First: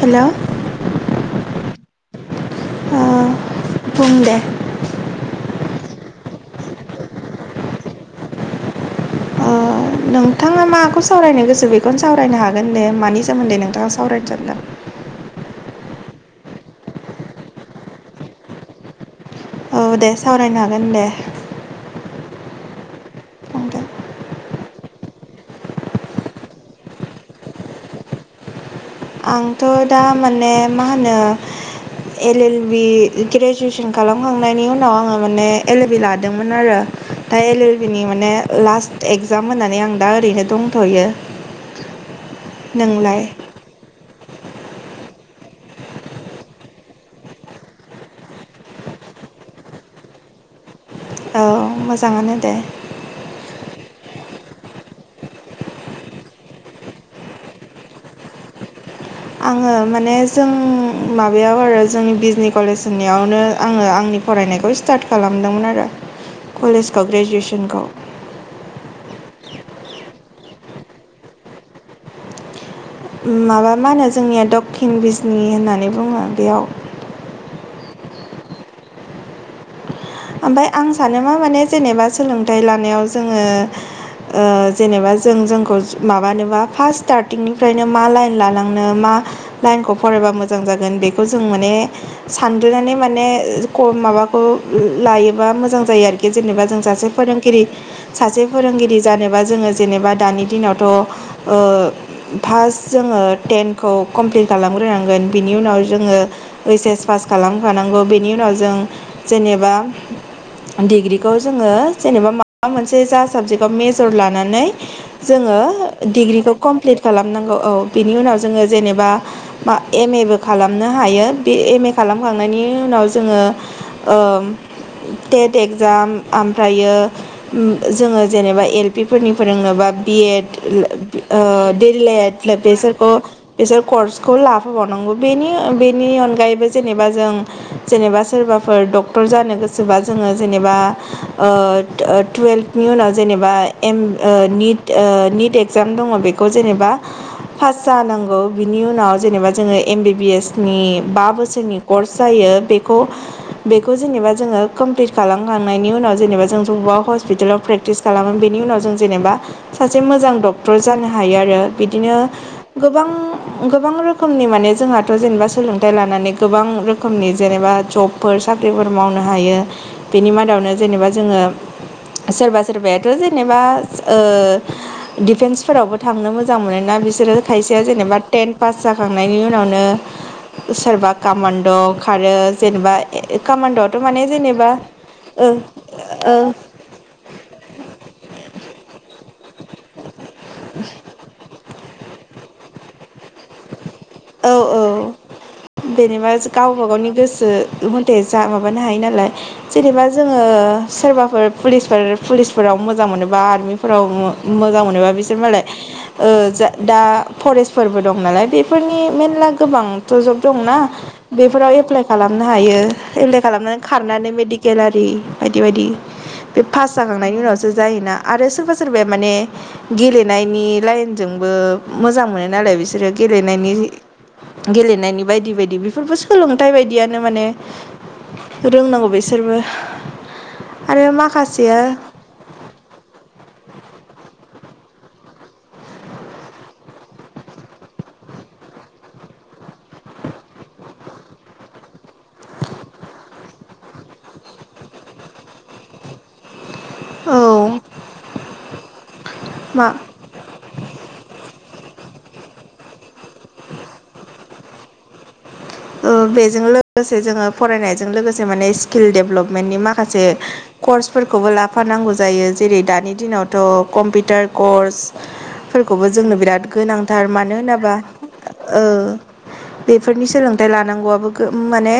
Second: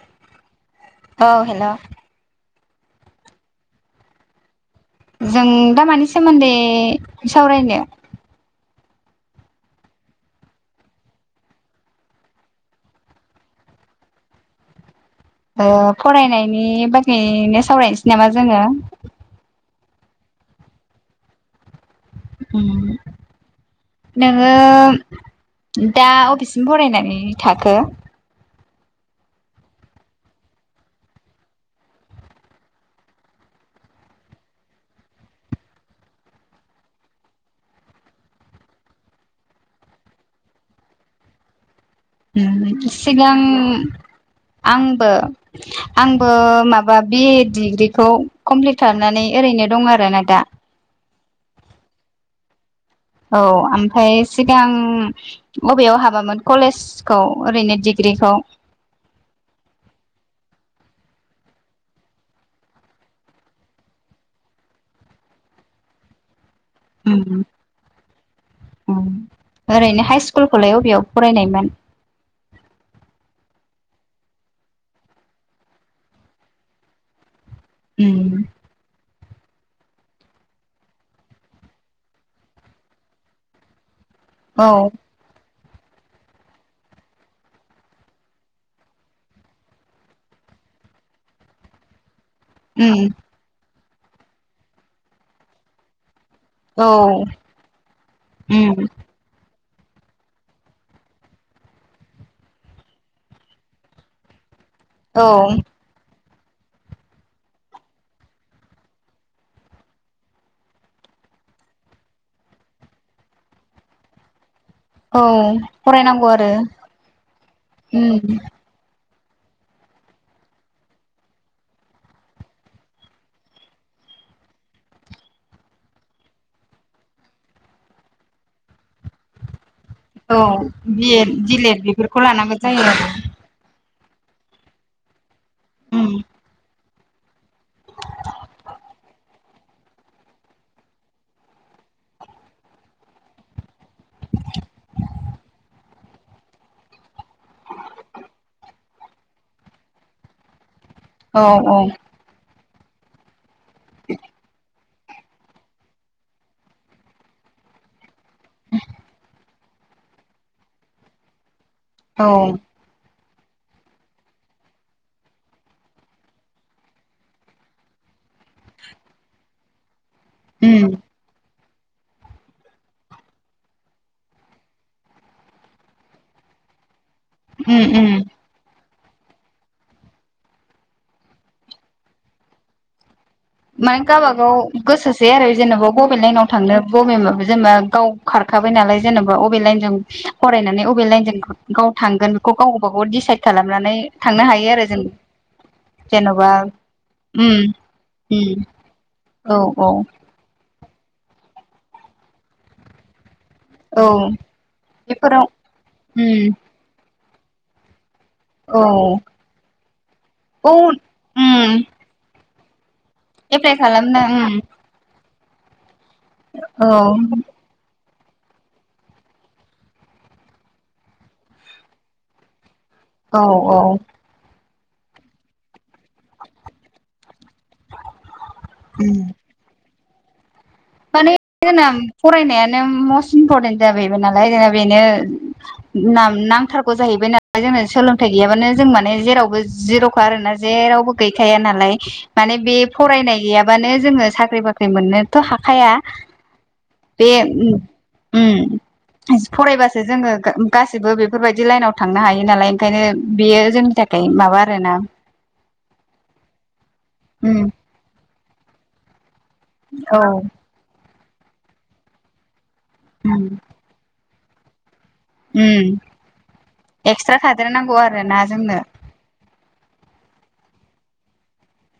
हेल' औ हेल'। ओ बुं दे जों दा मानि सोमोन्दै सावरायनो? [inaudible] नोंथाङा माखौ सावरायनो गोसो बेखौनो सावरायनो हागोन दे मानि सोमोन्दै नोंथाङा सावरायनो सानदों? ओ फरायनायनि बागैनो सावरायनोसै नामा जोङो औ दे सावरायनो हागोन दे। उम बुंदो नोङो दा अबिससिम फरायनानै थाखो? आंथ' दा माने मा होनो एल एल बि ग्रेजुवेसन खालामखांनायनि उनाव आङो माने एल एल बि लादोंमोन आरो। दा एल एल बि नि माने लास्ट एक्जाम होननानै आं दा ओरैनो दंथ'यो। नोंलाय सिगां आंबो आंबो माबा बि ए डिग्रिखौ कमप्लिट खामनानै ओरैनो दं आरो ना दा औ मोजाङानो दे औ ओमफ्राय सिगां बबेयाव हाबामोन कलेजखौ ओरैनो डिग्रि बिखौ आङो माने जों माबायाव आरो जोंनि बिजनि कलेज होननियावनो आङो आंनि फरायनायखौ स्टार्ट खालामदोंमोन आरो। [unintelligible] कलेजखौ उम ग्रेजुवेसनखौ उम ओरैनो हाइ स्कुलखौलाय अबेयाव फरायनायमोन? ओम माबा मा होनो जोंनिया दक्षिन बिजनि होननानै बुङो बेयाव उम ओमफफ्राय आं सानो मा माने जेनेबा सोलोंथाइ लानायाव जोङो ओ औ जेनेबा जों जोंख खौ माबानोबा फार्स स्टार्टिंनिफ्रायनो मा लाइन लालांनो मा लाइनखौ फरायबा मोजां जायो। जागोन बेखौ जों माने उम सानग्रोनानै माने खम माबाखौ लायोबा मोजां जायो आरो खि जेनेबा जों औ सासे फोरोंगिरि सासे उम फोरोंगिरि जानोबा जोङो जेनेबा दानि दिनावथ'ओ फास जोङो टेनखौ कमप्लिट औ खालामग्रोनांगोन बिनि उनाव जोङो ओइस एस पास खालामखानांगौ बेनि उनाव जों जेनेबा डिग्रिखौ जोङो जेनेबा माबा मोनसे जा साबजेक्टआव मेजर लानानै औ जोङो फरायनांगौ आरो डिग्रिखौ कमप्लिट खालामनांगौ औ बिनि उम उनाव जोङो जेनेबा एम ए बो खालामनो हायो बे एम ए खालामखांनायनि उनाव जोङो ओ टेट एक्जाम आमफ्रायो जोङो जेनेबा एल पि फोरनि फोरोंनोबा बि औ एड बि एड ओ दिलेड डि बेफोरखौ लेड लानांगौ जायो आरो बिसोरखौ बिसोर कर्सखौ लाफाबावनांगौ बेनि उम बेनि अनगायैबो जेनेबा जों जेनेबा सोरबा फोर डक्टर जानो गोसोबा जोङो जेनेबा ओ ओ टुयेल्भनि उनाव जेनेबा एम ओ निट ओ निट एक्जाम दङ बेखौ जेनेबा पास जानांगौ बिनि उनाव जेनेबा जोङो एम बि बि एस नि बा औ औ बोसोरनि कर्स जायो बेखौ बेखौ जेनेबा जोङो कमप्लिट खालामखांनायनि उनाव जेनेबा जों जमा हस्पिटालाव प्रेक्टिस खालामो बेनि उनाव जों जेनेबा सासे मोजां डक्टर जानो हायो आरो बिदिनो औ गोबां गोबां रोखोमनि माने जोंहाथ' जेनेबा सोलोंथाइ लानानै गोबां रोखोमनि जेनेबा जब फोर साख्रिफोर मावनो हायो बेनि मादावनो उम जेनेबा जोङो सोरबा सोरबायाथ' जेनेबा ओ दिफेन्सफोरावबो थांनो मोजां मोनोना बिस सोरो खाइसेया उम उम जेनबा टेन पास जाखांनायनि उनावनो सोरबा कामान्ड' खारो जेनेबा माने कामान्ड'आवथ' गावबागाव जेनेबा गोसोसै आरो ओ जेनेबा बबे लाइनाव ओ थांनो बबे माबो जेनेबा गाव खार खाबाय नालाय जेनेबा अबे लाइन जों फरायनानै अबे लाइन जों गाव थांगोन बेखौ गाव गावबा गाव डिसाइद खालामनानै थांनो औ हायो औ आरो जों बेनिबा जेन'बा गावबा गावनि गोसो उम मोथेज जा उम माबानो हायो नालाय औ औ जेनेबा जोङो ओ सोरबाफोर पुलिसफोर पुलिसफोराव मोजां मोनोबा बा आर्मि फोराव औ मो-मोजां मोनोब्ला बिसोर बेफोराव मालाय ओ उम जा दा फरेस्टफोरबो दं नालाय औ बेफोरनि मेरल्ला गोबांथ' जब दंना औ बेफोराव उम एप्लाइ खालामनो हायो। एप्लइ एप्लाइ खालामनानै खालामनो खारनानै मेडिकेल आरि बायदि बायदि बे पास ओम जाखांनायनि उनावसो जायोना आरो सोरबा सोरबाया माने गेलेनायनि लाइनजोंबो मोजां मोनो नालाय बिसो सोरो औ गेलेनायनि औ गेलेनायनि बायदि बायदि बि फोरबो सोलोंथाइ बायदियानो माने रोंनांगौ उम बिसोरबो आरो माने माखासेया जोंना फरायनायानो मस्ट इम्परटेन्ट जाबायमोन नालाय जोंना बेनो नां-नांथारगौ जाहैबाय नालाय जोंनो सोलोंथाइ गैयाबानो जों माने जेरावबो जिर'खा आरोना जे जेरावबो गैखाया नालाय माने बे फरायनाय गैयाबानो जोङो साख्रि बाख्रि मोननोथ' हा खाया बे औ ओम ओम मा फरायबासो जोङो गा-गासैबो बेफोरबाय दि लाइनाव थांनो हायो नालाय ओंखायनो बियो जोंनि थाखाय माबा आरो ना ओ बेजों लोगोसे जोंङो ओम फरायनायजों लोगोसे माने स्किल डेभलप माने औ माखासे कर्सफोरखौबो लाफानांगौ जायो। जेरै दानि ओम दिनावथ' कम्पिउटार कर्स ओम फोरखौबो जोंनो बिराद गोनांथार एक्सट्रा मानो थादेरनांगौ होनोब्ला आरो ना जोंनो ओ बेफोरनि सोलोंथाइ लानांगौआबो गो माने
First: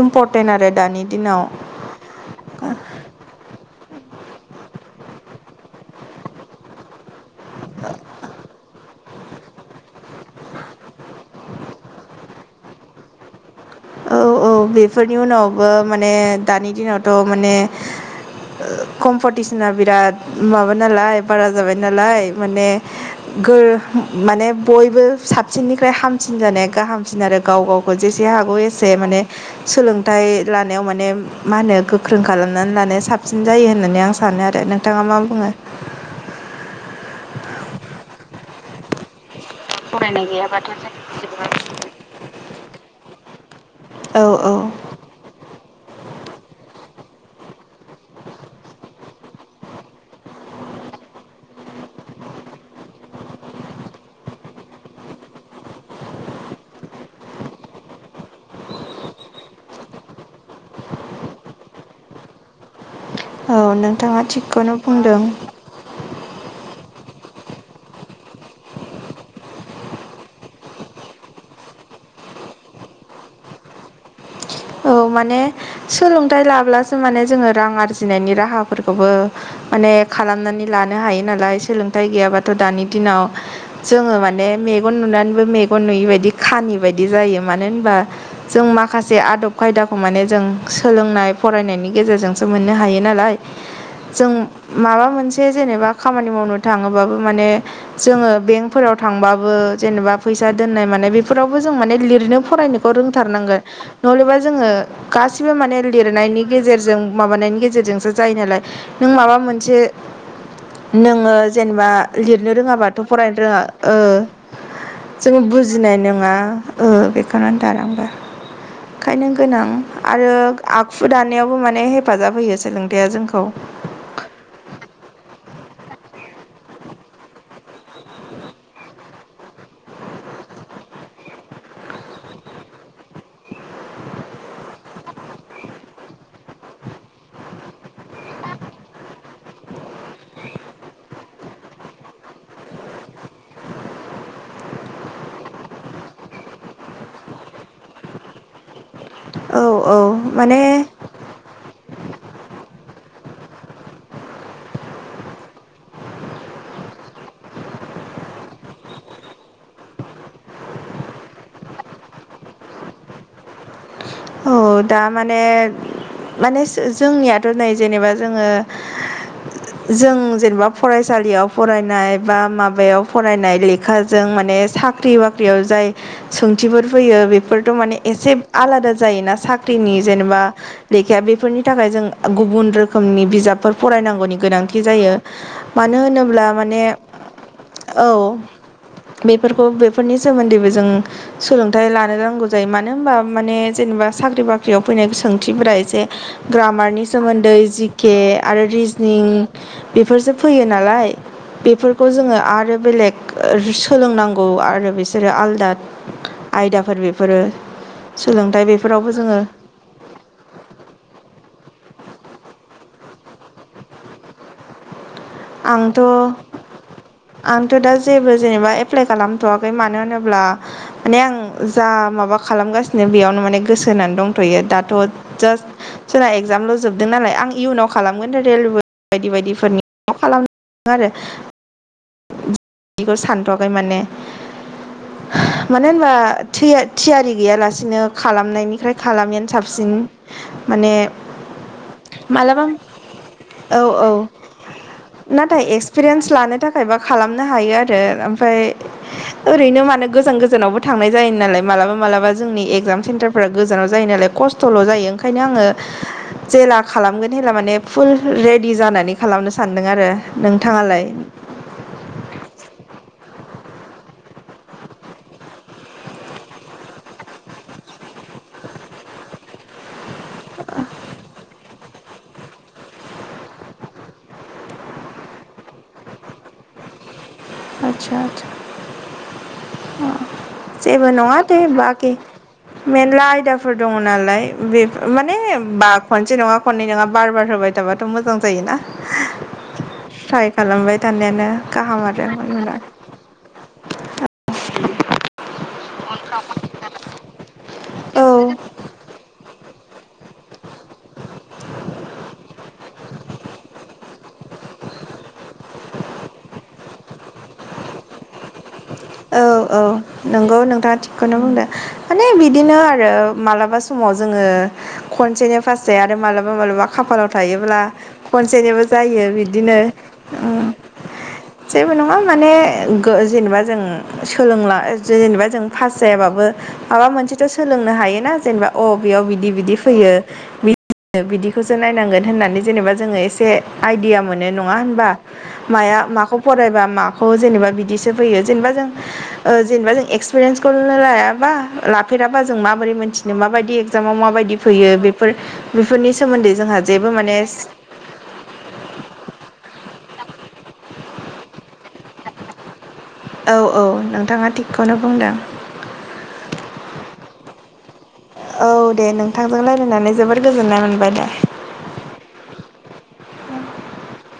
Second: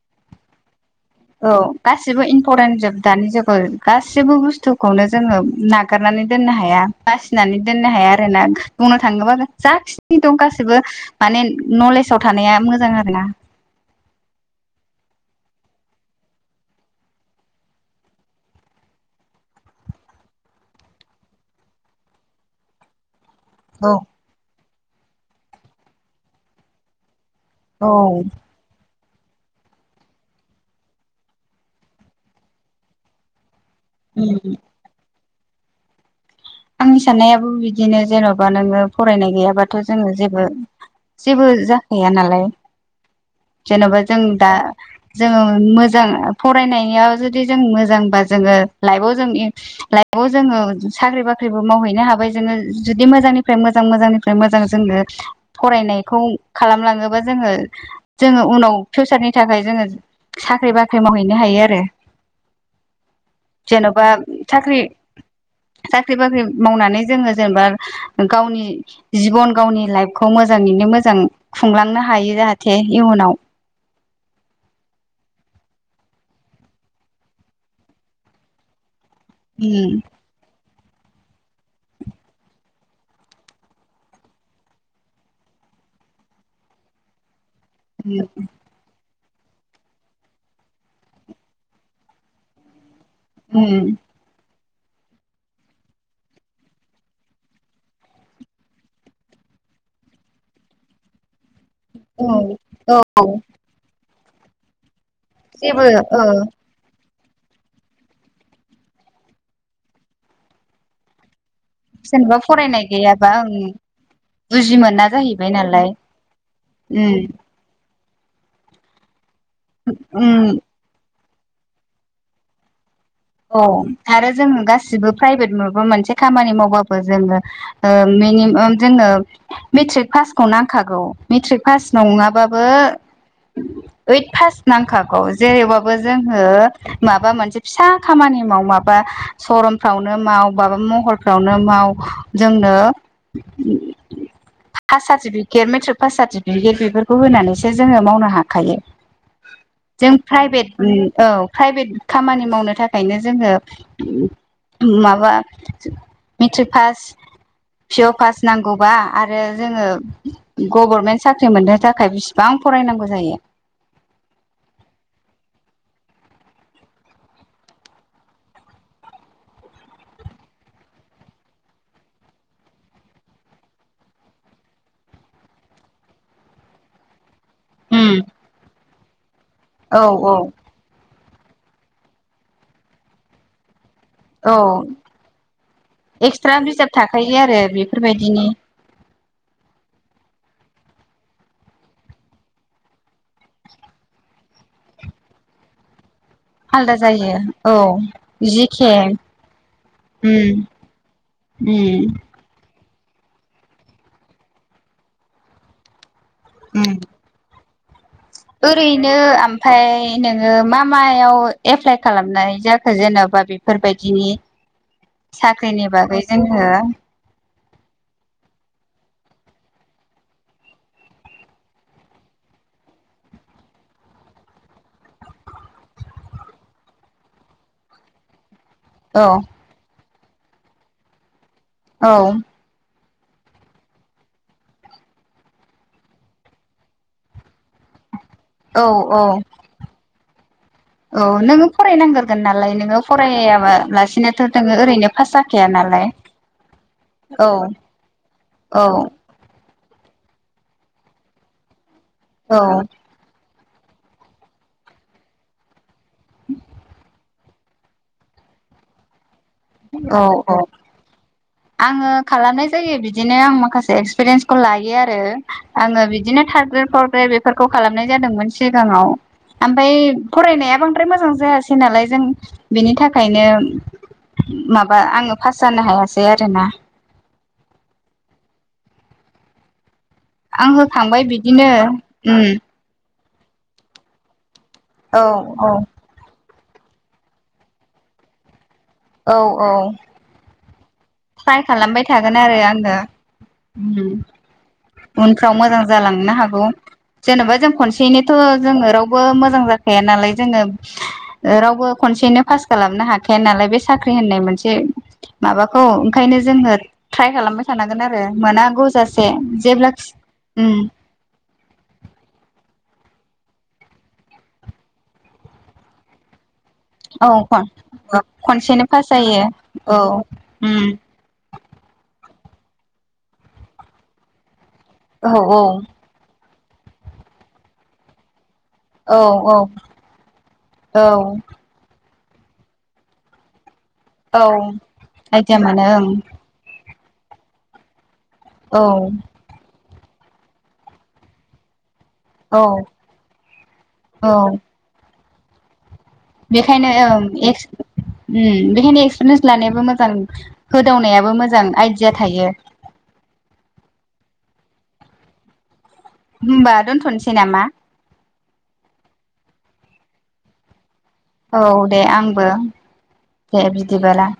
इम्परटेन्ट आरो दानि दिनाव औ गासिबो इम्परटेनजोब दानि जुगाव गास सिबो बुस्थुखौनो जोङो नागारनानै दोननो हाया बासिनानै दोननो हाया आरोना बुंनो थाङोबा जाखिनि दं गाससिबो माने नलेजाव थानाया मोजां आरोना। औ औ बेफोरनि उनावबो माने दानि दिनावथ' माने कम्पिटिसना बिराद माबा नालाय बारा जाबाय नालाय माने गो औ माने बयबो साबसिननिफ्राय हामसिन जानाया गाहामसिन आरो गाव गावखौ जेसे औ हागौ एसे से माने सोलोंथाइ लानायाव माने मा होनो गोख्रों खालामनानै लानो साबसिन जायो होननानै आं सानो आरो नोंथाङा मा बुङो? आंनि साननायाबो बिदिनो जेन'बा नोङो फरायनाय गैया बाथ' जोङो जेबो जेबो जाखैया नालाय जेन'बा जों औ दा औ जोंङो मोजां फरायनानियाव जुदि जों मोजांबा जोङो लाइफआव जों लाइफ आव जोंइो साख्रि साख्रिबो मावहैनो हाबाय जोङो जुदि मोजांनिफ्राय मोजां मोजांनिफ्राय मोजां जोंनो फरायनायखौ खालामलाङोबा जोङो जोङो उनाव फिउसारनि थाखाय जोङो साख्रि बाख्रि मावहैनो हायो आरो। औ जेन'बा नोंथाङा थिगखौनो साख्रि बुंदों सा मावनानै जोङो जेनेबा गावनि जिब'न गावनि लाइफखौ मोजाङैनो मोजां खुंलांनो हायो जाहाथे इयुनाव औ माने सोलोंथाइ लाब्लासो माने जोङो रां आरजिनायनि राहाफोरफोरखौ माने उम खालामनानै लानो हायो नालाय सोलोंथाइ गैयाबाथ' दानि दिनाव जोङो माने मेगन नुनानैबो नुयिबायदि खानि बायदि जायो मानो होनोबा उम जों माखासे आदब खायदाखौ माने जों सोलोंनाय फरायनायनि गेजेरजोंसो मोननो हायो नालाय उम जों माबा मोनसे जेनेबा खामानि मावनो थाङोबाबो माने जोङो बेंकफोराव थांबाबो जेनेबा फैसा दोननाय मानाय फोरावबो जों माने औ लिरनो फरायनोखौ औ रोंथारनांगोन नहलेबा जोङो गासिबो माने जेबो ओ लिरनायनि गेजेरजों माबानायनि गेजेरजोंसो जायो नालाय नों माबा मोनसे नोङो जेनबा जेनेबा लिरनो फरायनाय रोङाबाथ' गैयाबा फरायनो रोङा ओं ओ बुजि मोना जोङो जाहैबाय नालाय बुजिनाय नङा ओ उम बेखौनो दालांबाय खायनो गोनां आरो उम आखु दानायावबो माने हेफाजाब होयो सोलों अ आरो जोङो गासिबो प्राइभेट माबा मोनसे खामानि मावबाबो जोङो ओ मिनिमाम जोङो मेट्रिक पासखौन नांखागौ मेट्रिक फास नंआबाबो ओइथ पास नांखागौ जेरैबाबो जोङो माबा मोनसे फिसा खामानि माव माबा सरनफ्रावनो माव माबा महरफ्रावनो माव जोंनो उम बिदिनो। हा सार्टिफिकेट मेट्रिक सार्टिफिकेट बेफोरखौ होनानैसो जोङो मावनो हाखायो। औ औ जों फ्राइबेट माने उम औ फ्राइबेट खामानि मावनो था खायनो जोङो माबा मेट्रिक पास पिअ पास नांगौबा आरो जोङो गभर्मेन्ट साख्रि मोननो थाखाय बिसिबां फरायनांगौ जायो। औ दा माने माने जोंनियाथ' नै जेनेबा जोङो जों जेनेबा फरायसालियाव फरायनाय बा माबायाव फरायनाय लेखाजों माने माने साख्रि बाख्रिआव जाय सोंथिफोर फैयो बे फोरथ' माने उम एसे आलादा जायोना साख्रिनि औ औ जेनेबा लेखाया बे फोरनि थाखाय जों गुबुन रोखोम फरायनांगौनि औ गोनांथि जायो मानो होनोब्ला एक्सट्रा माने बिजाब थाखायो आरो औ बेफोरबायदिनि बेफोरखौ बेफोरनि सोमोन्दैबो जों सोलोंथाइ लानो रोंगौ जायो मानो होनबा माने जेनेबा साख्रि बाख्रियाव फैनाय सोंथिफोरा एसे आलादा ग्रामारनि जायो सोमोन्दै औ जिके आरो जिके रिजनिं बेफोरसो उम फैयो नालाय बेफोरखौ उम जोङो आरो बेलेग सोलोंनांगौ आरो बिसोरो आलदा उम आयदाफोर बेफोरो स [inaudible] ओरैनो ओमफफ्राय नोङो मा मायाव एप्लाइ खालामनाय जाखो जेन'बा बेफोरबायदिनि साख्रिनि बागै आंथ' जोङो आंथ' दा जेबो जेनेबा एप्लाइ खालामथ'वाखै मानो होनोब्ला माने आं जा माबा खालामगासिनो बेयावनो माने गोसो होनानै दंथ'यो दाथ' जास्ट सोरना एगजामल' जोबदों नालाय आं आं इयुनाव खालामगोन रेलवे औ बायदि बायदिफोरनि खालाम आरो औ बिखौ सानथ'वाखै माने मानो होनबा थया थियारि गैयालास बिदिनो औ खालामनायनिफ्राय औ खालामिआनो साबसिन माने औ नोङो फरायनांग्रोगोन मालाबा नालाय नोङो फरायाबा औ औ लासिनोथ' दोङो नाथाय एक्सपिरियेन्स लानो थाखायबा खालामनो औ हायो आरो ओमफाय औ ओरैनो मानो गोजान गोजानावबो थांनाय जायो नालाय माबा मालाबा औ जोंनि एगजाम सेन्टारफोरा गोजानाव जायो नालाय खस्थ'ल' जायो ओंखायनो आङो जेला खालामगोन हेब्ला माने फुल रेडि जानानै खालामनो सानदों आरो औ औ नोंथाङालाय? आङो खालामनाय जायो बिदिनो आं माखासे एक्सपिरियेन्सखौ लायो आरो आङो बिदिनो थार्द ग्रेड फर्थ ग्रेड बेफोरखौ खालामनाय जादोंमोन सिगाङाव ओमफ्राय फरायनाया बांद्राय मोजां जायासै नालाय। जों बेनि थाखायनो माबा आङो फास जानो हायासै रायलायना आचसा आं जेबो होखांबाय नङा दे बिदिनो बाखि उम मेनला आय दङ नालाय औ मान औ ब खनसे नङा खननै नोङा बार बार होबाय थाबाथ' मोजां जायो ना औ औ। थानायानो ट्राइ गाहाम खालामबाय थागोन आरो आङो। इयुनाव। उनफ्राव मोजां जालांनो हागौ। जेन'बा जों खनसेनिथ' औ जोङो रावबो मोजां जाखाया नालाय जोङो। ओ रावबो खनसेनो पास खालामनो हाखाया नालाय बे साख्रि होननाय मोनसे माबाखौ खायनो जोङो ट्राइ खालामबाय थानांगोन आरो मोना गुज औ औ नंगौ नोंथाङा थिगखौनो बुंदो माने बिदिनो आरो ओ मालाबा समाव जोङो खनसेनो फास जायो आरो मालाब माबा मालाबा औ खाफालाव थायोब्ला खनसेनिबो खनसेनो पास जायो बिदिनो औ उम जेबोनङा माने जेनेबा जों सोलोंला औ जेनेबा जों औ पास जायाबाबो माबा मोनसेथ' सोलोंनो हायोना जेनेबा अ औ बेयाव बिदि औ बिदि फैयो मि औ बिदिखौसो नायनांगोन होननानै जेनेबा जोङो एसे [unintelligible] फैयो औ आइदिया मोनो जेनेबा जों ओं ओ जेनेवा जों एक्सपेरिएन्सखौनो लाया नालाय थुफेराबा जों औ माबोरै मोनथिनो माबायदि एगजामाव औ माबायदि फैयो बेफोर बेफोरनि सोमोन्दै जोंहा बेखायनो जेबो ओम माने एस औ ओम बेखायनो एक्सपिरियेन्स लानायाबो मोजां होदावनायाबो मोजां आइडिया थायो। औ औ नोंथाङा थिगखौनो बुंदों। होमबा दोनथ'नोसै नामा? औ दे नोंथांजों लायरायनानै जोबोर गोजोननाय मोनबाय दे। औ दे आंबो दे बिदिबाला।